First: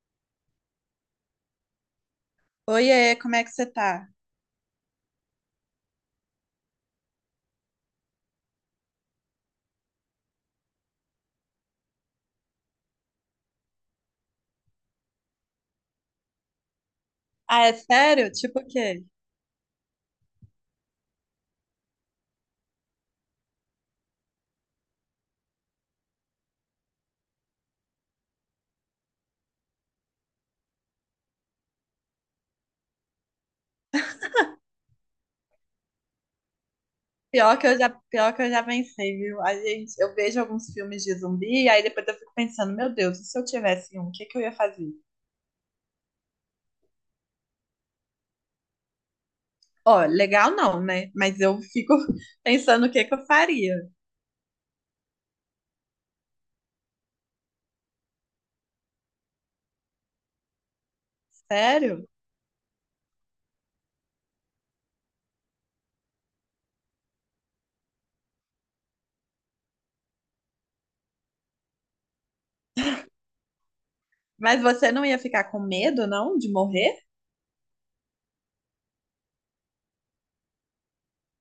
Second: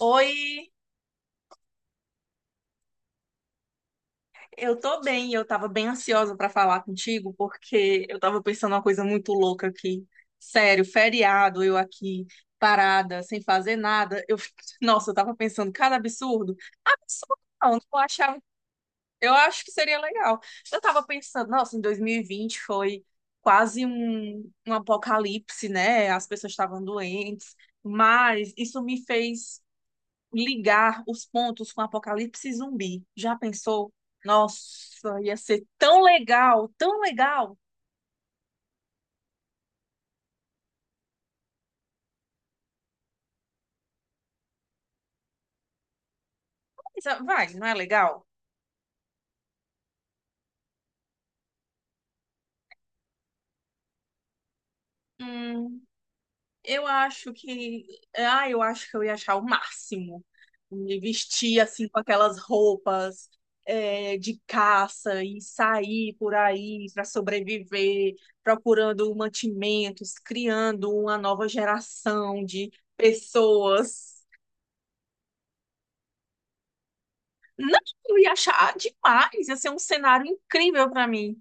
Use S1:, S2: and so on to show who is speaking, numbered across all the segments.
S1: Oi,
S2: Oiê, como é que você tá?
S1: eu tô bem. Eu tava bem ansiosa pra falar contigo porque eu tava pensando uma coisa muito louca aqui. Sério, feriado, eu aqui parada, sem fazer nada. Nossa, eu tava pensando cada absurdo. Absurdo
S2: Ah,
S1: não,
S2: é
S1: não
S2: sério?
S1: achava.
S2: Tipo o quê?
S1: Eu acho que seria legal. Eu tava pensando, nossa, em 2020 foi quase um apocalipse, né? As pessoas estavam doentes, mas isso me fez ligar os pontos com Apocalipse Zumbi. Já pensou? Nossa, ia ser tão legal, tão legal.
S2: Pior que eu já pensei, viu? A gente, eu vejo alguns filmes de zumbi e aí depois eu fico pensando, meu Deus, e se eu tivesse um, o que que eu ia fazer?
S1: Mas, ah, vai, não é legal?
S2: Ó, legal não, né? Mas eu fico pensando o que que eu faria.
S1: Hum, eu acho que. Ah, eu acho que eu ia achar o máximo. Me vestir assim com
S2: Sério?
S1: aquelas roupas de caça e sair por aí para sobreviver, procurando mantimentos, criando uma nova geração de pessoas.
S2: Mas você não ia ficar com medo, não, de morrer?
S1: Não, eu ia achar demais, ia ser um cenário incrível pra mim.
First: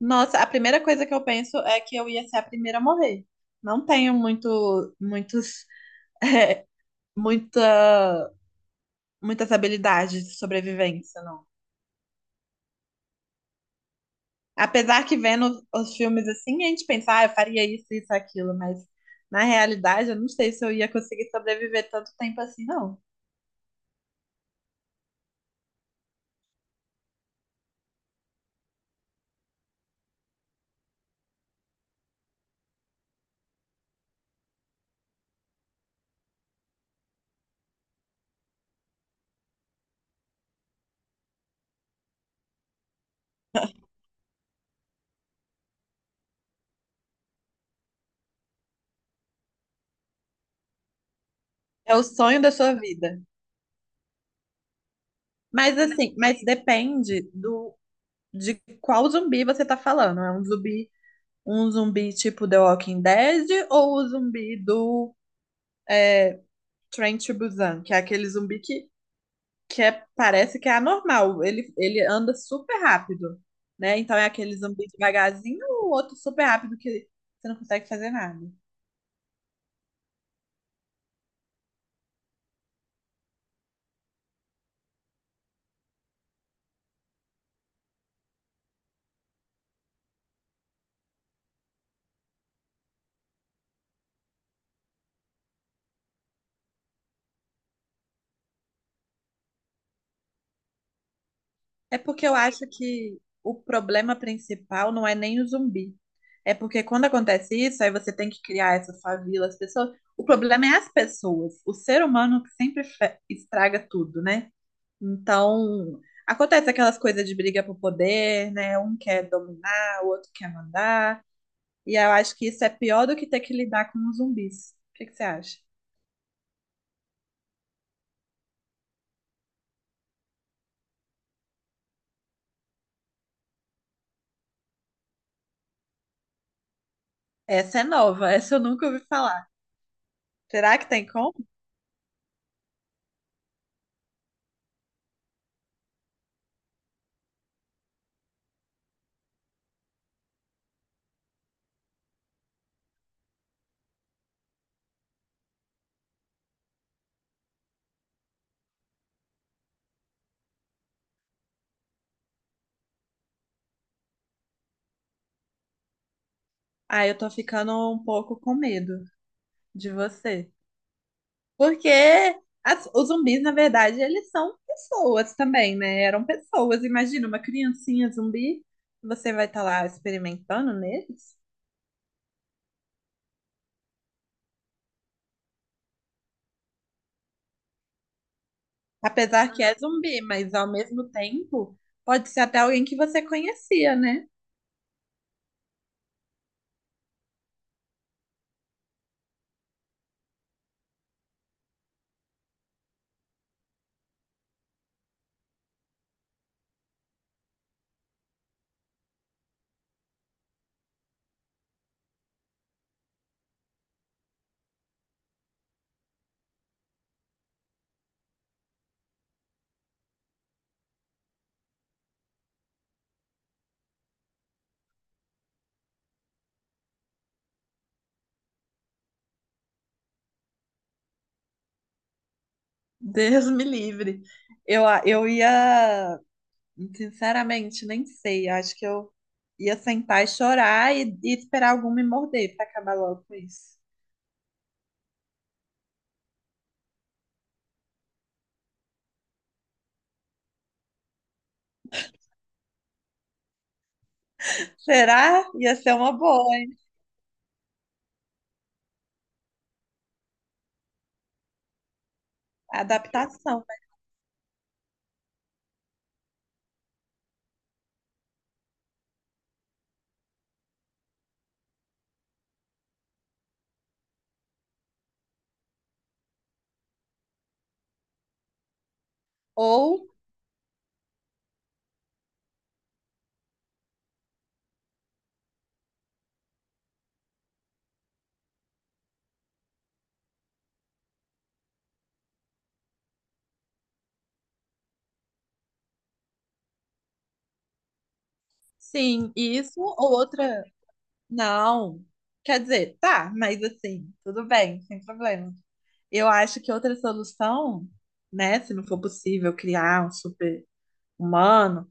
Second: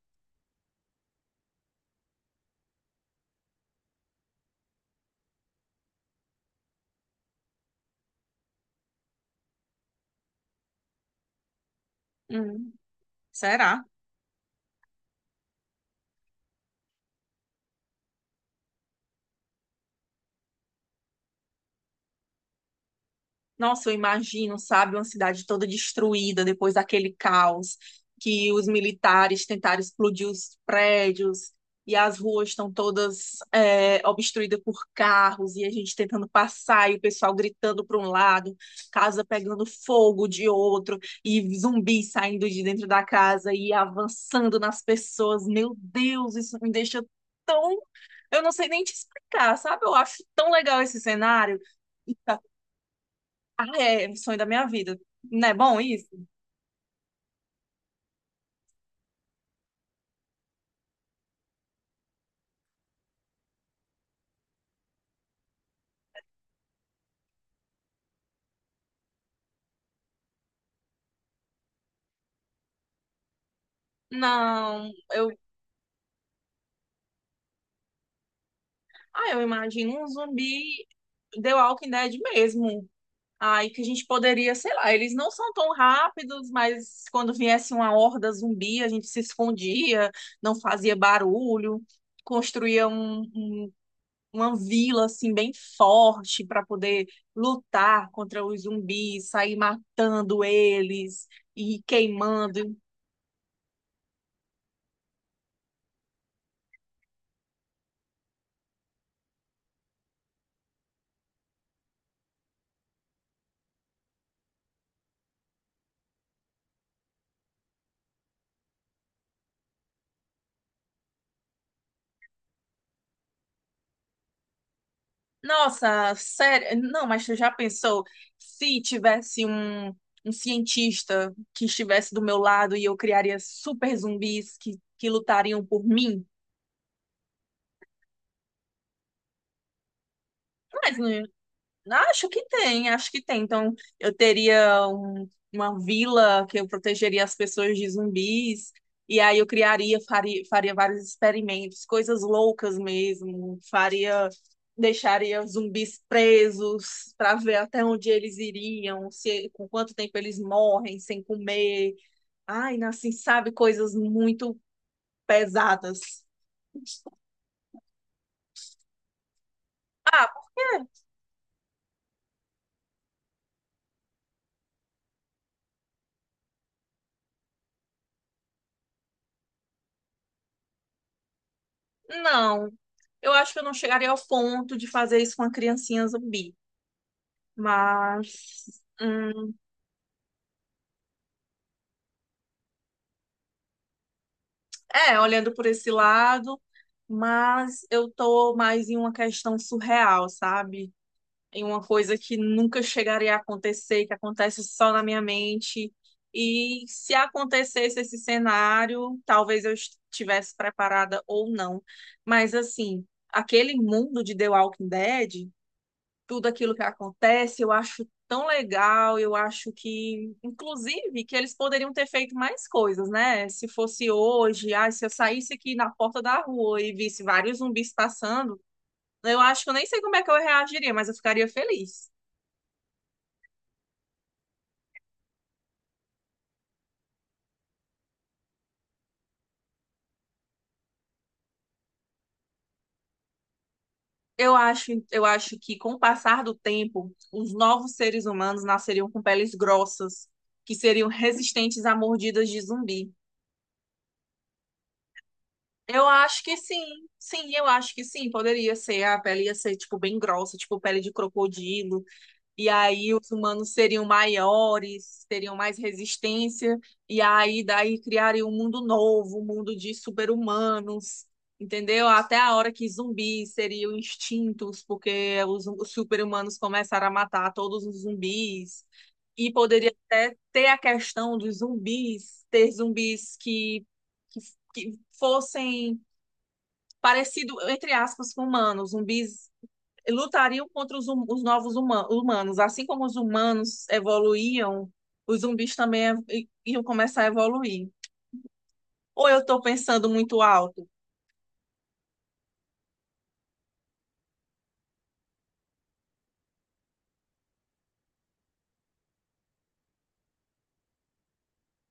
S2: Nossa, a primeira coisa que eu penso é que eu ia ser a primeira a morrer. Não tenho muita, muitas habilidades de sobrevivência, não.
S1: Hum, será?
S2: Apesar que vendo os filmes assim, a gente pensa, ah, eu faria isso, isso, aquilo, mas na realidade eu não sei se eu ia conseguir sobreviver tanto tempo assim, não.
S1: Nossa, eu imagino, sabe, uma cidade toda destruída depois daquele caos que os militares tentaram explodir os prédios e as ruas estão todas obstruídas por carros e a gente tentando passar e o pessoal gritando para um lado, casa pegando fogo de outro e zumbi saindo de dentro da casa e avançando nas pessoas. Meu Deus, isso me deixa tão... Eu não sei nem te explicar, sabe? Eu acho tão legal esse cenário.
S2: É o sonho da sua vida.
S1: É, sonho da minha vida. Não é
S2: Mas
S1: bom
S2: assim,
S1: isso?
S2: mas depende do de qual zumbi você tá falando. É um zumbi tipo The Walking Dead ou o zumbi do Train to Busan, que é aquele zumbi que é, parece que é anormal. Ele anda super rápido, né? Então é aquele zumbi
S1: Não, eu,
S2: devagarzinho, o outro super rápido que você não consegue fazer nada.
S1: ah, eu imagino um zumbi The Walking Dead mesmo. Aí que a gente poderia, sei lá, eles não são tão rápidos, mas quando viesse uma horda zumbi, a gente se escondia, não fazia barulho, construía um, um- uma vila assim bem forte para poder lutar contra os zumbis, sair matando eles e
S2: É porque eu acho
S1: queimando.
S2: que o problema principal não é nem o zumbi. É porque quando acontece isso, aí você tem que criar essa favela, as pessoas. O problema é as pessoas. O ser humano que sempre estraga tudo, né? Então, acontece aquelas coisas de briga por poder, né? Um quer dominar, o outro quer mandar. E eu acho que isso é pior do que ter que lidar com os zumbis. O que que você acha?
S1: Nossa, sério. Não, mas tu já pensou se tivesse um cientista que estivesse do meu lado e eu criaria super zumbis que lutariam por mim?
S2: Essa é nova, essa eu nunca ouvi falar. Será que
S1: Mas
S2: tem
S1: não,
S2: como?
S1: acho que tem, acho que tem. Então, uma vila que eu protegeria as pessoas de zumbis, e aí eu criaria, faria, faria vários experimentos, coisas loucas mesmo. Faria, deixaria zumbis presos para ver até onde eles iriam, se, com quanto tempo eles morrem sem comer. Ai, assim, sabe, coisas muito pesadas.
S2: Ah, eu tô ficando um pouco com medo de
S1: Ah, por
S2: você.
S1: quê?
S2: Porque os zumbis, na verdade, eles são pessoas também, né? Eram pessoas. Imagina uma criancinha zumbi, você vai estar lá experimentando neles.
S1: Não. Eu acho que eu não chegaria ao ponto de fazer isso com a criancinha zumbi. Mas,
S2: Apesar que é zumbi, mas ao mesmo tempo, pode ser até alguém que você conhecia, né?
S1: é, olhando por esse lado, mas eu tô mais em uma questão surreal, sabe? Em uma coisa que nunca chegaria a acontecer, que acontece só na minha mente. E se acontecesse esse cenário, talvez eu estivesse preparada ou não. Mas, assim, aquele mundo de The Walking Dead, tudo aquilo que acontece, eu acho tão legal, eu acho que, inclusive, que eles poderiam ter feito mais coisas, né? Se fosse hoje, ah, se eu saísse aqui na porta da rua e visse vários zumbis passando, eu acho que eu nem sei como é que eu reagiria, mas eu ficaria feliz.
S2: Deus me livre. Eu ia sinceramente, nem sei. Acho que eu ia sentar e chorar e esperar algum me morder para acabar logo com isso.
S1: Eu acho que com o passar do tempo, os novos seres humanos nasceriam com peles grossas, que seriam resistentes a mordidas de zumbi.
S2: Será? Ia ser
S1: Eu
S2: uma
S1: acho
S2: boa,
S1: que
S2: hein?
S1: sim, sim, eu acho que sim, poderia ser, a pele ia ser, tipo, bem grossa, tipo pele de crocodilo, e aí os
S2: Adaptação,
S1: humanos
S2: né?
S1: seriam maiores, teriam mais resistência, e aí daí criariam um mundo novo, um mundo de super-humanos, entendeu? Até a hora que zumbis seriam extintos, porque os super-humanos começaram a matar todos os zumbis, e poderia
S2: Ou,
S1: até ter a questão dos zumbis, ter zumbis que que fossem parecido, entre aspas, com humanos. Zumbis lutariam contra os novos humanos. Assim como os humanos evoluíam, os zumbis também iam começar a evoluir. Ou
S2: sim,
S1: eu estou
S2: isso
S1: pensando
S2: ou
S1: muito
S2: outra.
S1: alto?
S2: Não. Quer dizer, tá, mas assim, tudo bem, sem problema. Eu acho que outra solução, né, se não for possível criar um super-humano,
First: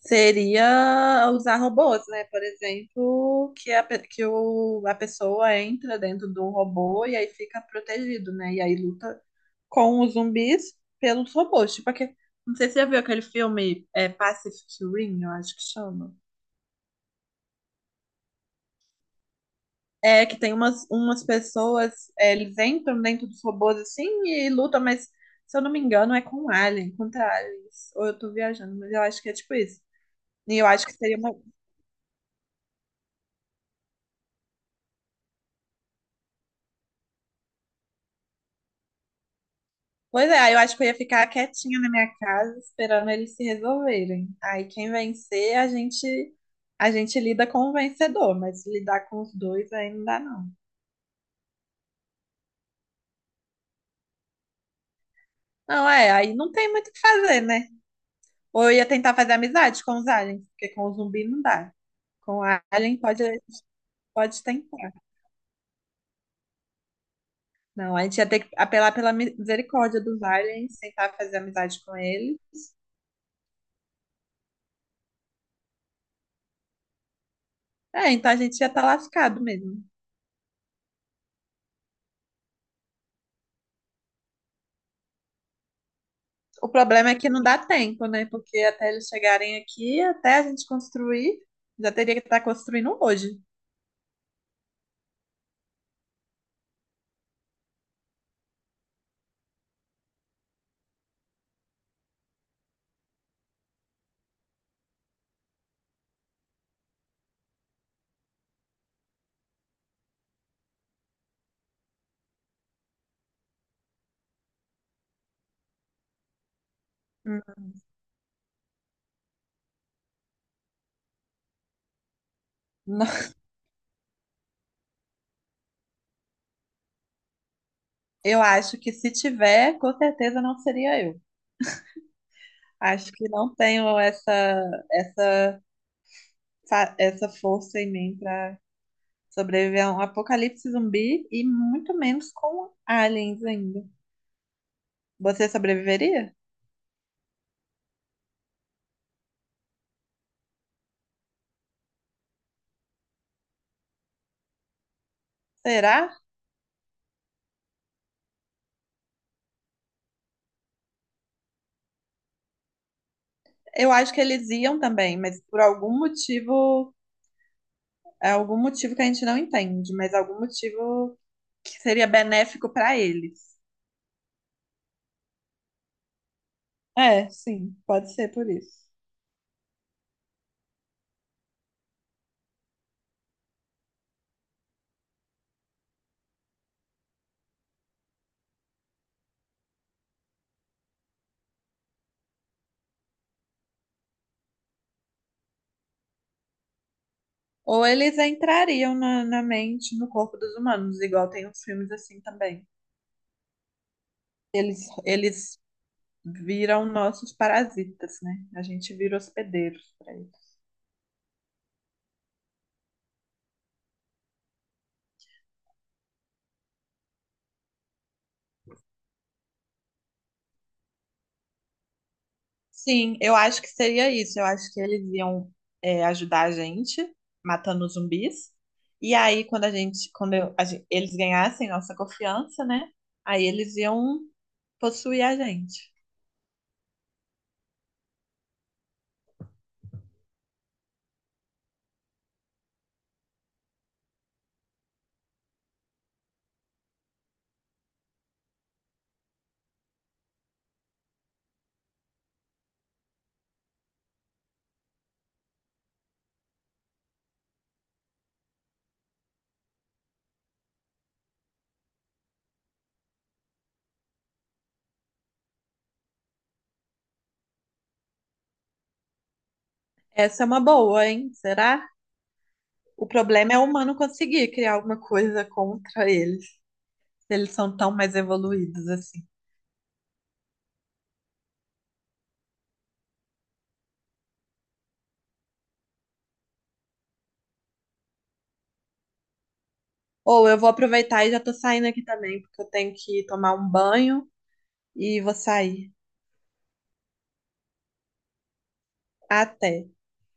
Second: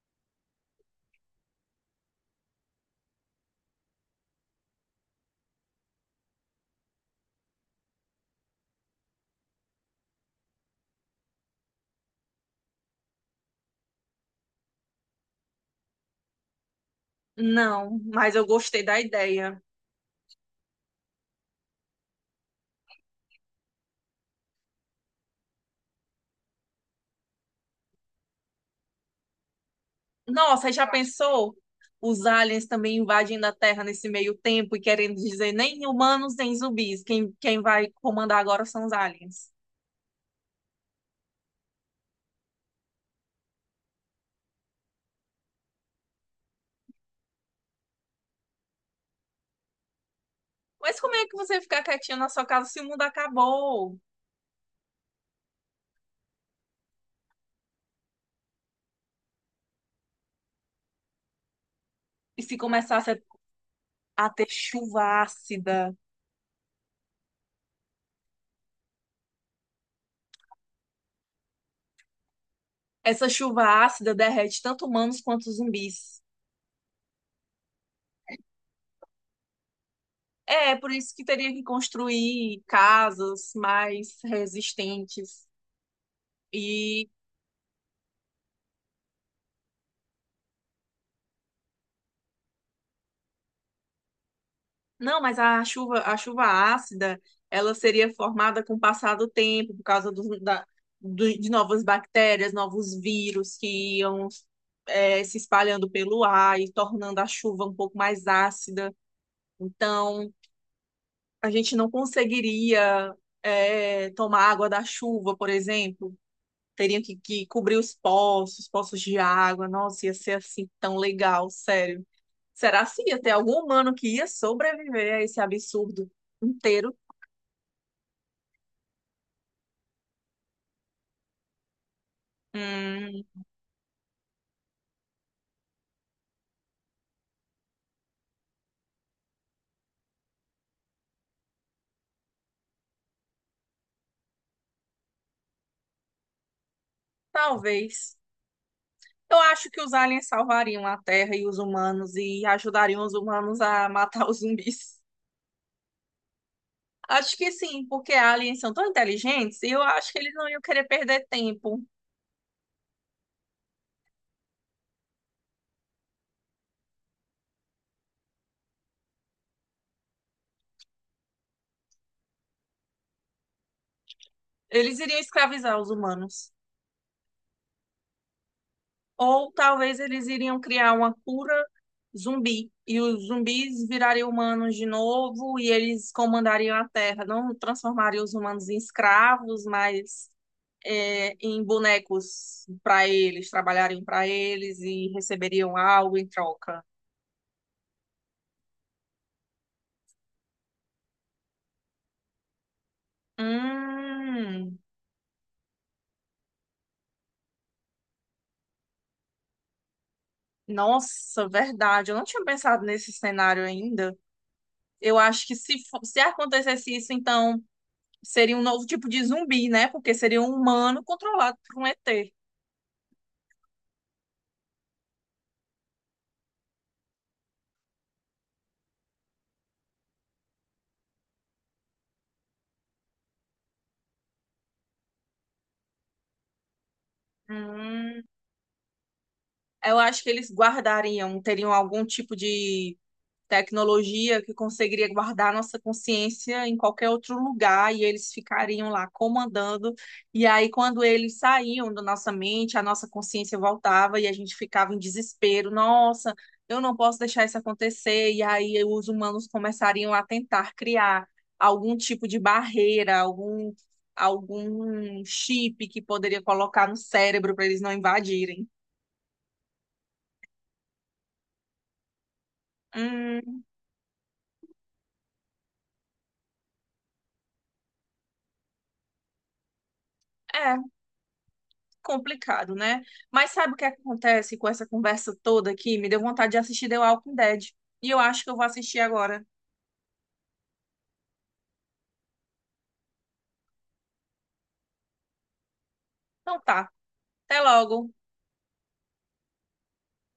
S2: seria usar robôs, né? Por exemplo, que a pessoa entra dentro do robô e aí fica protegido, né? E aí luta com os zumbis pelos robôs. Tipo, não sei se você já viu aquele filme Pacific Rim, eu acho que chama.
S1: Não, mas eu gostei da ideia.
S2: É que tem umas pessoas, eles entram dentro dos robôs assim e lutam, mas se eu não me engano é com alien, contra aliens. Ou eu tô viajando, mas eu acho que é tipo isso. E eu
S1: Nossa,
S2: acho
S1: já
S2: que seria uma.
S1: pensou? Os aliens também invadindo a Terra nesse meio tempo e querendo dizer nem humanos nem zumbis. Quem vai comandar agora são os aliens.
S2: Pois é, aí eu acho que eu ia ficar quietinha na minha casa esperando eles se resolverem. Aí quem vencer, a gente lida com o vencedor, mas lidar com os dois aí não dá não.
S1: Mas como é que você ficar quietinho na sua casa se o mundo acabou?
S2: Não, é, aí não tem muito o que fazer, né? Ou eu ia tentar fazer amizade com os aliens, porque com o zumbi não dá. Com
S1: E
S2: o
S1: se
S2: alien
S1: começasse a
S2: pode
S1: ter
S2: tentar.
S1: chuva ácida.
S2: Não, a gente ia ter que apelar pela misericórdia dos aliens, tentar fazer amizade com eles.
S1: Essa chuva ácida derrete tanto humanos quanto zumbis.
S2: É, então a gente ia estar lascado mesmo.
S1: É, por isso que teria que construir casas mais resistentes.
S2: O
S1: E
S2: problema é que não dá tempo, né? Porque até eles chegarem aqui, até a gente construir, já teria que estar construindo hoje.
S1: não, mas a chuva ácida, ela seria formada com o passar do tempo, por causa de novas bactérias, novos vírus que iam se espalhando pelo ar e tornando a chuva um pouco mais ácida. Então, a gente não conseguiria tomar água da chuva, por exemplo. Teriam
S2: Hum,
S1: que cobrir os poços, poços de água. Nossa, ia ser assim tão legal, sério. Será se
S2: não.
S1: ia ter algum humano que ia sobreviver a esse absurdo inteiro?
S2: Eu acho que se tiver, com certeza não seria eu. Acho que
S1: Hum,
S2: não tenho essa essa força em mim para sobreviver a um apocalipse zumbi e muito menos com aliens ainda. Você sobreviveria?
S1: talvez. Eu acho que os aliens salvariam a Terra e os humanos e ajudariam os humanos a matar os zumbis.
S2: Será?
S1: Acho que sim, porque aliens são tão inteligentes e eu acho que eles não iam querer perder tempo.
S2: Eu acho que eles iam também, mas por algum motivo, é algum motivo que a gente não entende, mas algum motivo que seria benéfico para eles.
S1: Eles iriam escravizar os humanos.
S2: É, sim, pode ser por isso.
S1: Ou talvez eles iriam criar uma cura zumbi. E os zumbis virariam humanos de novo e eles comandariam a Terra. Não transformariam os humanos em escravos, mas em bonecos para eles, trabalhariam para eles e receberiam algo em troca.
S2: Ou eles entrariam na mente, no corpo dos humanos, igual tem uns filmes assim também.
S1: Hum,
S2: Eles, eles viram nossos parasitas, né? A gente vira hospedeiros para eles.
S1: nossa, verdade. Eu não tinha pensado nesse cenário ainda. Eu acho que se acontecesse isso, então seria um novo tipo de zumbi, né? Porque seria um humano controlado por um ET.
S2: Sim, eu acho que seria isso. Eu acho que eles iam, ajudar a gente matando os zumbis. E aí, quando a gente, quando eu- a gen- eles ganhassem nossa confiança, né? Aí eles iam possuir a gente.
S1: Hum, eu acho que eles guardariam, teriam algum tipo de tecnologia que conseguiria guardar nossa consciência em qualquer outro lugar e eles ficariam lá comandando. E aí, quando eles saíam da nossa mente, a nossa consciência voltava e a gente ficava em desespero. Nossa, eu não posso deixar isso acontecer. E aí, os humanos começariam a tentar criar algum tipo de barreira, algum chip que poderia colocar no cérebro para eles não invadirem.
S2: Essa é uma boa, hein? Será? O problema é
S1: Hum,
S2: o humano conseguir criar alguma coisa contra eles, se eles são tão mais evoluídos assim.
S1: é complicado, né? Mas sabe o que acontece com essa conversa toda aqui? Me deu vontade de assistir The Walking Dead. E eu acho que eu vou assistir agora.
S2: Ou eu vou aproveitar e já tô saindo aqui também, porque eu tenho que tomar um banho e vou sair.
S1: Então tá. Até logo.
S2: Até.